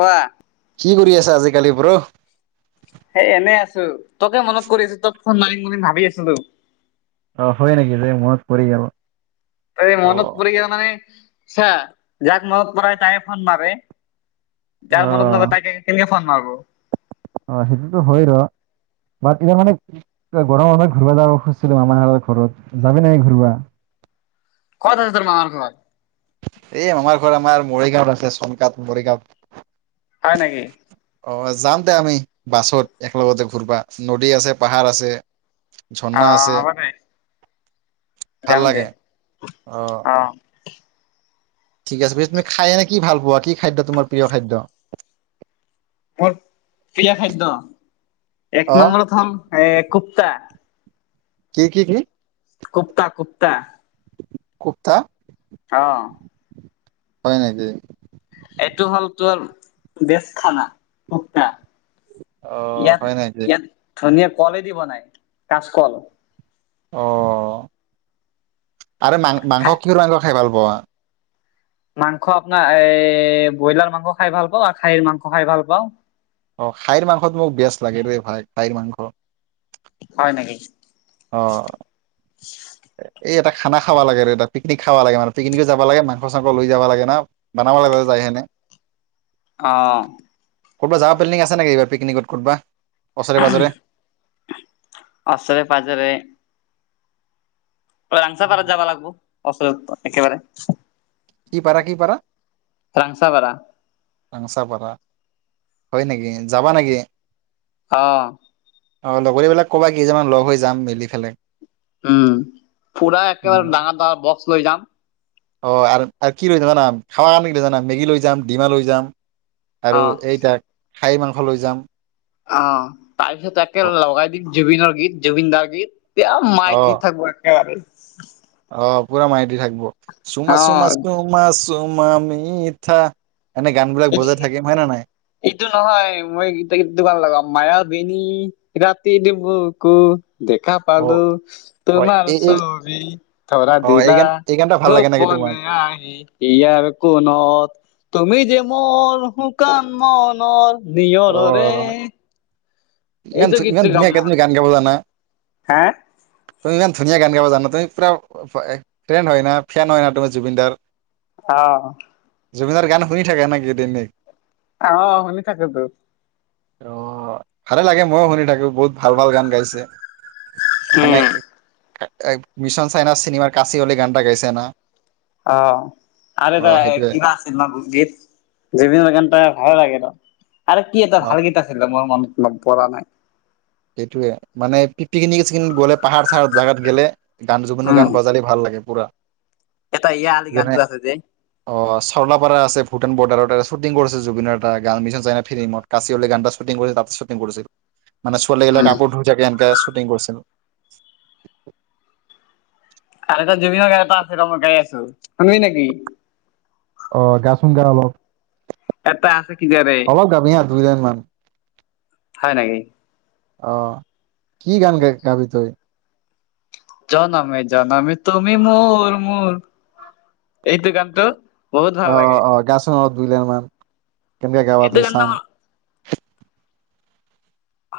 কোৱা। কি কৰি আছা আজিকালি ব্ৰ সেই এনেই আছো। তে মনত আছছে নাই ভাবি আছো তো অঁ হয় নেকি যে মনত পৰি গাব ত মনত পৰিক গল মানে চ যাক মগত প তাইে ফোন মাৰে যাৰ মনত নহ তাক ফোন মাৰিব অঁ সেইটোতো হয় ৰ বাট এতিয়া মানে গৰমৰ সময়ত ঘূবা যাব খুজিছিলো আমাৰত ঘৰত যাবি নাই ঘূবা কত আছে তোৰ মা হত এই আমাৰ ঘৰত আমাৰ মৰিগাঁৱত আছে চনকাত মৰিগাঁওৱত হয় নেকি? অ যাম। তে আমি বাছত একেলগতে ঘূৰবা নদী আছে পাহাৰ আছে। অ ঝৰ্ণা আছে হ'ব দে। ভাল যাম দে লাগে অ। ঠিক আছে ব তুমি খাই নে কি ভাল পোৱা কি খাদ্য তোমাৰ প্ৰিয় খাদ্য। মোৰ প্ৰিয় খাদ্য এক অ' নম্বৰতে থম এ কুপ্তা। কি কি কি। কুপ্তা কুপ্তা। কুক্তা আহ হয় নেকি। এইটো হ'ল তোৰ। বেশখানা ভোকটা। অ' ইয়াত হয় নেকি ইয়াত ধনিয়া। কলেদি বনাই কাচকল। আহ' আৰে মাং মাংস খাই কিহৰ মাংস খাই ভাল। কোৱা মাংস আপোনাৰ এ ব্ৰইলাৰ মাংস খাই ভাল পাওঁ আৰু খাহীৰ মাংস খাই ভাল পাওঁ। অ খাইৰ মাংসত মোক বেষ্ট লাগে ৰে ভাই খাইৰ মাংস। হয় নেকি। অ হয় এই এটা খানা খাব লাগে আৰু এটা পিকনিক খাব লাগে মানে পিকনিকে যাব লাগে মাংস চাংস লৈ যাব লাগে ন বনাব লাগে যায় কিনে। অ' কৰবাত যাব প্লেনিং আছে নেকি এইবাৰ। পিকনিকত ক'বা। অশৰে পাজৰে। অং চাপাৰত যাবা লাগিব। অচত একেবাৰে। কি পাৰা কি পাৰা। ৰাংচাপাৰা ৰাংচাপাৰা হয় নেকি যাবা নেকি? অ অ লগৰীবলাক কবা কেইজনমান লগ হৈ যাম মেলি পেলাই? উম পুৰা একেবাৰে উম। ডাঙৰ ডাঙৰ বক্স। লৈ যাম। অ কি লৈ যাম জানা খাৱ কাৰণে কি জানা মেগী লৈ যাম ডিমা লৈ যাম। আৰু অ' এইটাক। খাহী মাংস লৈ যাম। অ' তাৰপিছত তাকে লগাই দিম জুবিনৰ। গীত জুবিন দাৰ গীত। এতিয়া মাই অ। দি থাকিব একেবাৰে। উ অ' পূৰা মাই দি থাকিব চুমছ চুমছ অ' চমাছ [inaudible] চুমা মি থা এইটো এইটো নহয় মইটেই দোকান লগাম মায়া বেনী [inaudible] ৰাতি নি্বু ক দেখা অ পালো হয় তোমাৰ এই এই চবি ধৰা অ এই দিলা। গান এই গানটা ভাল লাগে নেকি তোমাক গোপনে আহি ইয়াৰ কোনত তুমি যে অ' শুকান মনৰ নিয় অ নৰে [inaudible] ইমান ইমান ধুনীয়াকে তুমি গান গাব জানা। হা তুমি ইমান ধুনীয়া গান গাব জানা তুমি পুৰা ফ্ৰেণ্ড হয় ন ফেন হয় না তুমি জুবিনদাৰ। অ' জুবিনৰ গান শুনি থাকে নেকি এ তেনেই। আহ শুনি থাকোঁ‌তো। অ' ভালে লাগে ময়ো শুনি থাকো বহুত ভাল ভাল গান গাইছে। মানে উম মিছন চাইনা চিনেমাৰ কাচি হলি গান এটা গাইছে না অ' আৰু অ এটা সেইটোৱে কিবা আছিল গীত জুবিন গান ভাল লাগিল। আৰু কি এটা অ ভাল গেইটা আছিলে মোৰ মনত। পৰা নাই। সেইটোয়ে মানে পিকনিক চিকনিক গ'লে পাহাৰ চাহাৰ জোগাত গ'লে গান জুবিনো উম, গান বজালি ভাল লাগে পুৰা এটা ইয় [inaudible] আলি যেনে গানটো আছে যে অ চৰ্লাপাৰা আছে ভূটান বৰ্ডাৰৰ শ্বুটিং কৰিছিল জুবিননৰ এটা গান মিছন চাইনা ফিল্মত কাচিলি গানটা শ্বুটি কৰিছিল। তাতে শ্বুটিং কৰিছিল। মান চাল লাগিলে উম। কাপোৰ ধুইাকে [inaudible] একে শুটিং কৰিছিল। [inaudible] আৰু এটা জুবিননৰ গাৰ এটা আছিল ত মই গাড় আছো শুনি নেকি? অ' গা চোন গা অলপ এটা আছে কিজাৰে অলপ গাবি হা দুইজন মান। হয় নেকি? আহ। কি গান গ গাবি তই জনমে জনমে তুমি মোৰ মোৰ এইটো গানটো বহুত ভাল অ অ লাগে। অ গাছ দুইলাৰমান কেমকে গৱা এইটো তই গানটো চাং মোৰ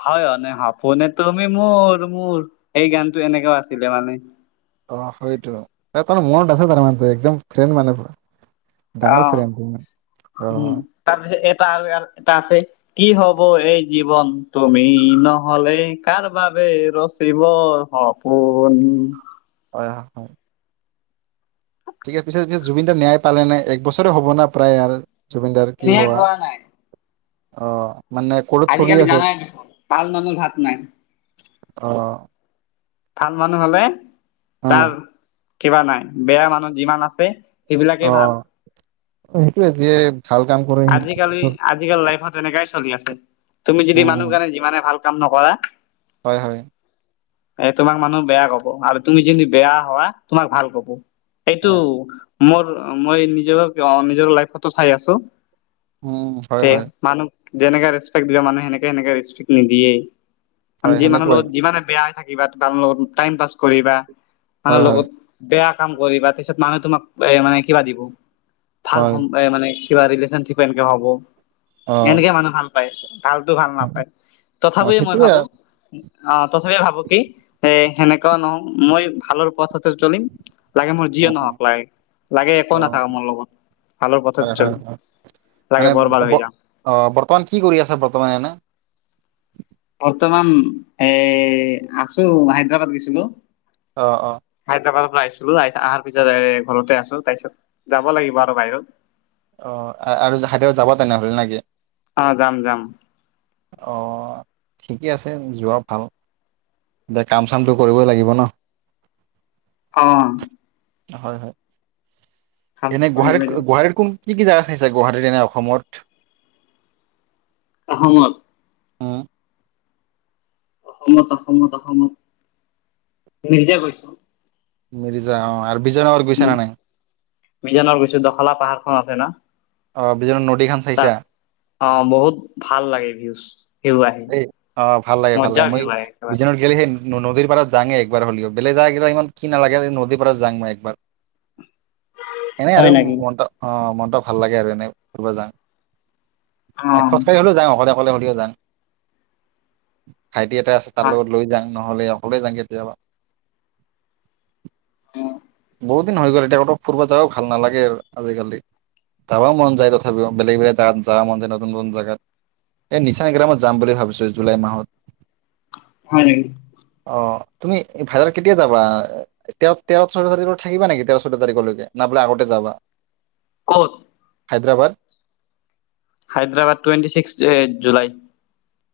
হয়নে সপোনে তুমি মোৰ মোৰ এই গানটো এনেকে আছিলে মানে। অ সেইটো ত তমাৰ মনত আছে তাৰমানে একদম ফ্ৰেণ্ড মানে তোৰ। অহ উম তাৰপিছত তাৰটা আছে কি হব এই জীৱন তুমি নহলে কাৰ বাবে ৰচিব সপোন হয় হয় হয়। ঠিকছে পিছে পি জুবিনদাৰ ন্যায় পালে নাই একবছৰে হ'ব না প্ৰায় আৰু। জুবিনদাৰ কি ধুনীয়া হোৱা গোৱা নাই। অ মানে ক'ত চলি আজিকালি আছে জানাই দেখুন ভাল মানুহ ভাত নাই। অ ভাল মানুহ হলে অ তাৰ কিবা নাই বেয়া মানুহ যিমান আছে সেইবিলাকেই ভাল, অ সেইটোৱে যে আজিকালি আজিকালি লাইফত এনেকাই চলি আছে তুমি যদি মানুহ উম কাৰণে যিমানে ভাল কাম নকৰা হয় হয়। এ তোমাক মানুহ বেয়া কব আৰু তুমি যদি বেয়া হোৱা তোমাক ভাল কব। এইটো হয় মোৰ মই নিজৰ নিজৰ লাইফতো চাই আছো উম হয় তে হয়। মানুহ যেনেকে ৰেচপেক্ দিবা মানুহ সেনেকে সেনেকে ৰেচপেক্ নিদিয়েই। হয় যি মানুহ সেনেকুৱাই লগত যিমানে বেয়াই থাকে। কিবা তোমাৰ লগত টাইম পাছ কৰিবা। আনৰ হয় হয় লগত বেয়া। কাম কৰিবা তাৰিছত মানুহ তোমাক এ মানে কিবা দিব ভাল হয় সম মানে, কি পাৰিলে। এনেকে ভাব অ এনেকে মানুহ ভাল। হয়া [unintelligible] ভালতো ভাল নাপায় অ তথাপি মই সেইটোয়ে ভাবো, অ তথাপি ভাবো কি এ সেনেকুৱা নহও মই ভালৰ পথতে চলিম, লাগে মোৰ অ যিয়ে অ নহওক লাগে, লাগে একো অ নাথাকো মোৰ লগত ভালৰ পথ হয় হয় চলিম। হয় লাগে মানে বৰবাদ অ হৈ যাম বৰ্তমান কি কৰি আছে বৰ্তমানে এনে? বৰ্তমান এ আছো হায়দৰাবাদ গৈছিলো। অঁ অঁ হায়দৰাবাদৰ পৰা আহিছিলো আহ অহাৰ পিছত ঘৰতে আছো তাৰ পিছত যাব লাগিব আৰু বাহিৰত। অ আৰু হাইতেও যাবা তেনেহ'লে নে কি? আহ যাম যাম অ ঠিকে আছে যোৱা ভাল এতিয়া কাম চামটো কৰিবই লাগিব ন। অ হয় হয় এনে কামটো কৰিব গুৱাহাটি লাগিব গুৱাহাটি কোন কি কি জেগা চাইিছে গুৱাহাটীত নে অসমত, অসমত উম, অসমত অসমত অসমত নিজে গৈছো। মিৰিজা অ আৰু বিজয়নগৰ গৈছা উ নে নাই বিজানৰ গৈছো দখলা পাহাৰ খন আছে ন, অ বিজয়নগৰ নদীখন চাইছা? তাত অ বহুত ভাল লাগে উ এ অ ভাল লাগে ভাল লাগে মই ভিউ আহে একেবাৰে বিজানুত গ'লেহেন নদীৰ পাৰত যাে একবাৰ হ'লেও বেলেগ যায় কেইা ইমান কি নালাগে নদীৰ পাৰত যাং মই একবাৰ। এনে হয় নেকি ম অ ম ভাল লাগে আৰু এনে ফুৰিব যাওঁ। অ এ খোজকাঢ়ি হলেও যাওঁ অকলে অকলে [unintelligible] [unintelligible] ভাইটি এটা আছে তাৰ লগত লৈ যাম। নহ'লে অকলে যাওঁ কেতিয়াবা! অ বহুত দিন হৈ গ'ল এতিয়া কত ফুৰিব যাও ভাল নালাগে আৰু আজিকালি যাবও মন যায় তথাপিও বেলেগ বেলেগ জাত যাবা মন যায় নতুন নতুন জেগাত এই নিচা এক ম যাম বুলি ভাবিছোঁ জুলাই মাহত। হয় নেকি অ তুমি ভাইদত কেতিয়া যাবা তেৰ তেৰ চৈধ্য তাৰিখৰ থাকিবা নেকি। তেৰ চৈধ্য তাৰিখলৈকে ন বোলে আগতে যাবা। ক'ত? Hyderabad. Hyderabad twenty six July.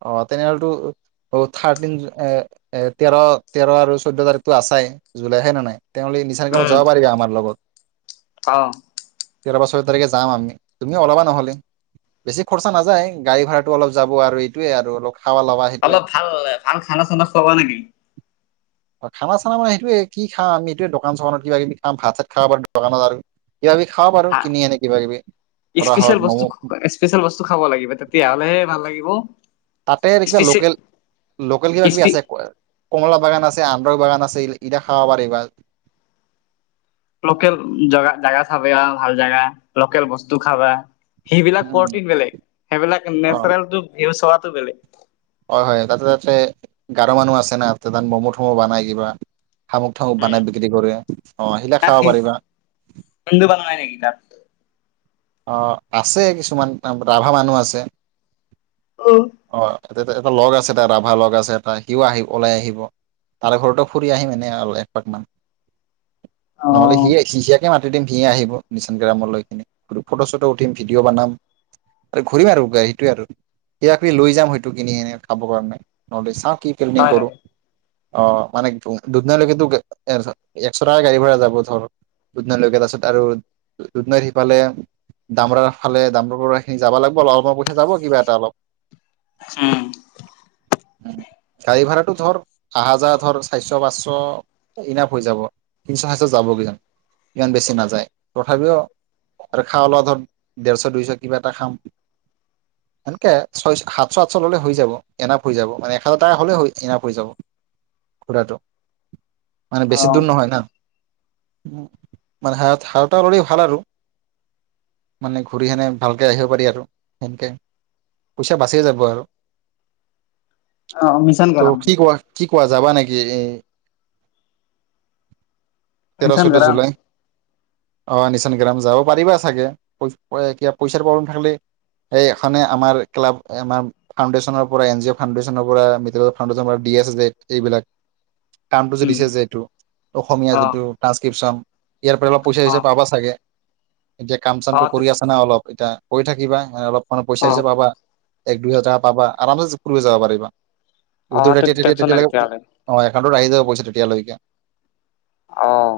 অ তেনেহ'লে থাৰ্টিন এ এ তেৰ তেৰ আৰু চৈধ্যয় তাৰিখতটো আছাই জুলাই হয় নে নাই। তেওঁলি নিচান কামত যাব পাৰিবি আমাৰ লগত। অহ তেৰ পাচ ছয় তাৰিখে যাম আমি তুমিও ওলাবা নহ'লে বে খৰচা নাযায় গাড়ী ভাড়াটো অলপ যাব আৰু। সেইটো আৰু অলপ। খাৱা ল'বা সেইটোয়ে অলপ ভাল ভাল খানা চানা খোৱাবা নেকি? হয় খানা চানা মানে সেইটোয়ে কি খাম আমি এইটোয়ে দোকান চোকানত কিবা কিবি খাম ভাত চাত খাব পাৰোঁ দোকানত আৰু। কিবা কিবি খাব পাৰো হা কিনি এনে কিবা কিবি কৰা হওক স্পেচিয়েল বস্তু ম'ম' স্পেচিয়েল বস্তু খাব লাগিব তেতিয়াহ'লেহে ভাল লাগিব। তাতে ৰেকিবা স্পেচিয়েল লোকেল লোকেল কিবা কিবি স্পি আছে। কমলা বাগান আছে আন্ধ্ৰহ বাগান আছে ইতিয়া খাব পাৰি বা। লোকেল জগা জেগা চাব আৰু ভাল জাগা। লোকেল বস্তু খাবা সেইবিলাক উম প্ৰটিন বেলেগ সেইবিলাক অ নেচাৰেল ভিউ চত। টো বেলেগ হয় হয় তাতে তাতে গাৰ মানুহ আছে না তাতে তাত ম'ম' থম' বনাই কিবা, শামুক থামুক বানাই বিক্ৰী কৰে। অহ সেইবিলাক তাত খাব পাৰিবা। হিন্দু বনাই নেকি তাত অহ আছে কিছুমান ৰাভা মানুহ আছে। অ। এটা লগ আছে এটা ৰাভা লগ আছে এটা সিও আহি ওলাই আহিব তাৰে ঘৰতো ফুৰি আহিম এনে একপাক মান। অ নহ'লে সিয়ে সিয়াকে মাত- দুদিন ভি আহিব মিচান গ্ৰামৰ লৈ কিনে ফটো চটো উঠিম ভিডিঅ' বনাম আৰু ঘূৰিম আৰু গাড়ীটোৱে আৰু। সেই আ তোৱে লৈ যাম হয়েটো কিনি কেনে খাব কাৰণে নহয় টো চাহ। কি পেলেনিং‌ হয় কৰোঁ। নেকি অ মানে দুদিনলৈকেতো একশটাকে গাড়ী ভাড়া যাব ধৰ দুদিনলৈকে তাৰপিছত আৰু দুদিনত সিফালে দামৰ ফালে দামৰিনি যাব লাগিবললপ পইচা যাব কিবা এটা অলপ। উম। উ গাড়ী ভাড়াটো ধৰ আহা যাৱা ধৰ চাৰিশ পাঁচশ ইনাফ হৈ যাব তিনি ছয়হাজাৰ যাব কেইজন ইমান বেছি নাযায় তথাপিওঁ আৰু খাওলোৱা ধৰ ডেৰশ দুইশ কিবা এটা খাম সেনকে। ছয় সাতশ আতশ ল'লে হৈ যাব এনাপ হৈ যাব মানে এক হাজাৰ টকা হ'লে হৈ এনাপ যাব ঘুৰাটো। মানে অ বেছি দূৰ নহয় ন। মানে হ সাৰটা ল'লে ভাল আৰু মানে ঘূৰি সেনে ভালকে আহিব পাৰি আৰু সেনেকে। পইচা বাচিয়ে যাব আৰু। অ মিছন ত গৰম কি কোৱা কি? কোৱা যাবা নেকি এ। তেৰ মিছন চৈধ্য গৰম জুলাই। অ নিচান গ্ৰাম যাব পাৰিবা চাগৈ কিবা পইচাৰ প্ৰব্লেম থাকিলেই এই এখনে আমাৰ। ক্লাব আমাৰ ফাউণ্ডেশ্যনৰ পৰা এন জি অ' ফাউণ্ডেশ্যনৰ পৰা মিত ফাউণ্ডেশ্যনৰ পৰা ডি এছ ডে এইবিলাক। কামটো যদি উম দিছে যটো অসমীয়া অ যিটো ট্ৰানসক্ৰিপশ্যন ইয়াৰ পৰা অলপ অ পইচাইছে পাবা চাগে এতিয়া অ কাম-চামটো কৰি আছা না অলপ, এতিয়া কৰি থাকিবা, এ অলপ মানুহ অ পইচা হিচাপ পাবা। এক, দুই হাজাৰ পাবা, আৰামছে জিকু লৈ যাব পাৰিবা। অ উদুৰাতি টেনচন নাই তেতিয়া-তেতিয়ালৈকে তেতিয়াহ'লে অ, একাউণ্টত আহি যাব পইচো তেতিয়ালৈকে অহ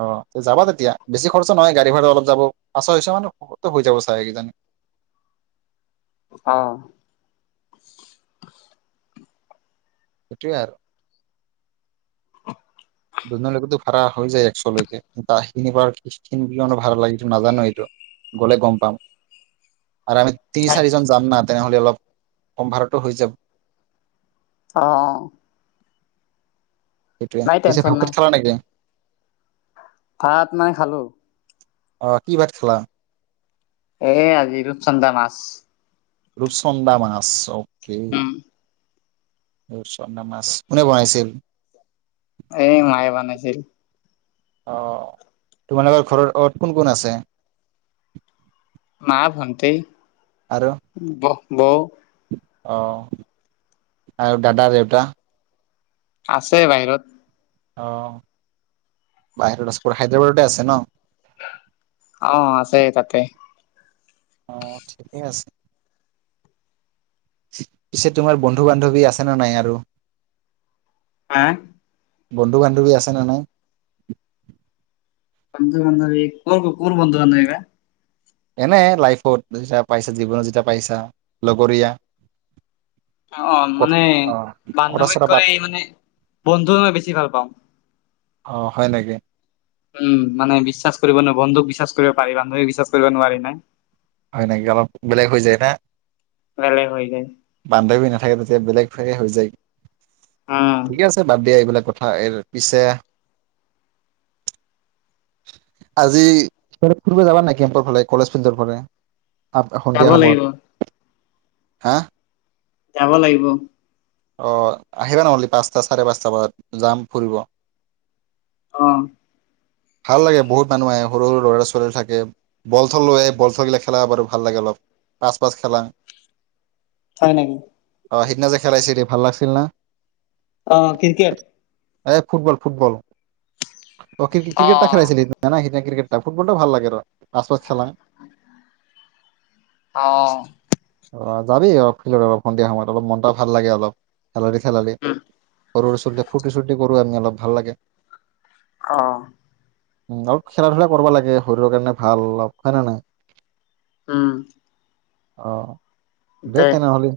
অ, যাবা তেতিয়া, বেছি খৰচা নহয় গাড়ী ভাড়া অলপ যাব পাঁচ, ছয় মানতো হৈ যাব চাই কিজানি? অহ সেইটোৱে আৰু। দুজনৰ লৈকেতো ভাড়া হৈ যায় এক্সলৈকে, বাকিখিনি পৰা কিমান ভাড়া লাগে নাজানো এইটো, গ'লে গম পাম। আৰু আমি তিনি চাৰিজন যাম না, তেনেহ'লে অলপ সম্ভাৰতো হৈ যাব। অহ' অ অ অ সেইটোৱে, এই যে টেনচন ভাত-চাত নাই খালা নে এতিয়া? ভাত, নাই খালো চু অ কি ভাত খালা। এ' আজি ৰূপচন্দা মাছ। ৰূপচন্দা মাছ ওকে, উম ৰূপচন্দা মাছ কোনে বনাইছিল? এই মায়ে বানাইছিল। অ অ, তোমালোকৰ ঘৰত অত কোন কোন আছে? মা, ভণ্টি। আৰু বহ ব অ অ অ আৰু দাদা, দেউতা। আছে বাহিৰত। অ অ অ বাহিৰত আছে, পুৰা হায়দৰাবাদতে আছে ন। অ' আছেই তাতে। অ অ অ' ঠিকেই আছে, পিছে তোমাৰ বন্ধু-বান্ধৱী আছেনে নাই আৰু? আ বন্ধু-বান্ধৱী আছে নে নাই ভু ভু বন্ধু-বান্ধৱী কোন কোন বন্ধু-বান্ধৱী বা? এনে লাইফত যেতিয়া পাইছা, জীৱনত যেতিয়া পাইছা। লগৰীয়া। অ অ কত মানে অ কথা বান্ধৱীত চথা পাত কৰি মানে, বন্ধু মই বেছি ভাল পাওঁ। অ, হয় নেকি। উম' উ উ মানে বিশ্বাস কৰিব ন বন্ধুক বিশ্বাস কৰিব পাৰি, বান্ধৱীক বিশ্বাস কৰিব নোৱাৰি না। হয় নেকি, অলপ বেলেগ হৈ যায় না। বেলেগ হৈ যায় বান্ধৱী নাথাকে তেতিয়া বেলেগ এ হয় যায়। অ ঠিকে আছে বাদ দিয়া এইবিলাক। কথা ই পিছে আজি ফুৰিব যাবা নাই কেম্পৰ ফালে কলেজ ফিল্ডৰ ফালে। আ যাব সন্ধিয়া সময়ত লাগিব হা যাব লাগিব। অ আহিবা নহ'লে পাঁচটা চাৰে পাঁচটা বজাত যাম ফুৰিব। অ ভাল লাগে বহুত মানুহ আহে সৰু সৰু ল'ৰা ছোৱালী থাকে বলথল লৈ বল থল গিলাক। খেলা বাৰু ভাল লাগে অলপ পাছ পাছ খেলা। হয় নেকি। অ সিদিনা যে খেলাইছিল দ ভাল লাগিছিল না। অ ক্ৰিকেট। এ ফুটবল, ফুটবল। অ ক ক্ৰিকেট খেলাইছিল না ক্ৰিকেট এ ফুটবলটো ভাল লাগে ৰ আচ পাছ খেলা অ অ যাবি অ ফিল্ডত অলপ সন্ধিয়া সময়ত অলপ মনত ভাল লাগে। অলপ- খেল খেলালে বৰুৱৰে চুতে ফুটি চুটি কৰি আমি অলপ ভাল লাগে। আহ উ অলপ খেলা ধূলা কৰিব লাগে শৰীৰৰ কাৰণে ভাল অলপ হয় নে নহয়। উম অ দে তে নহ'লে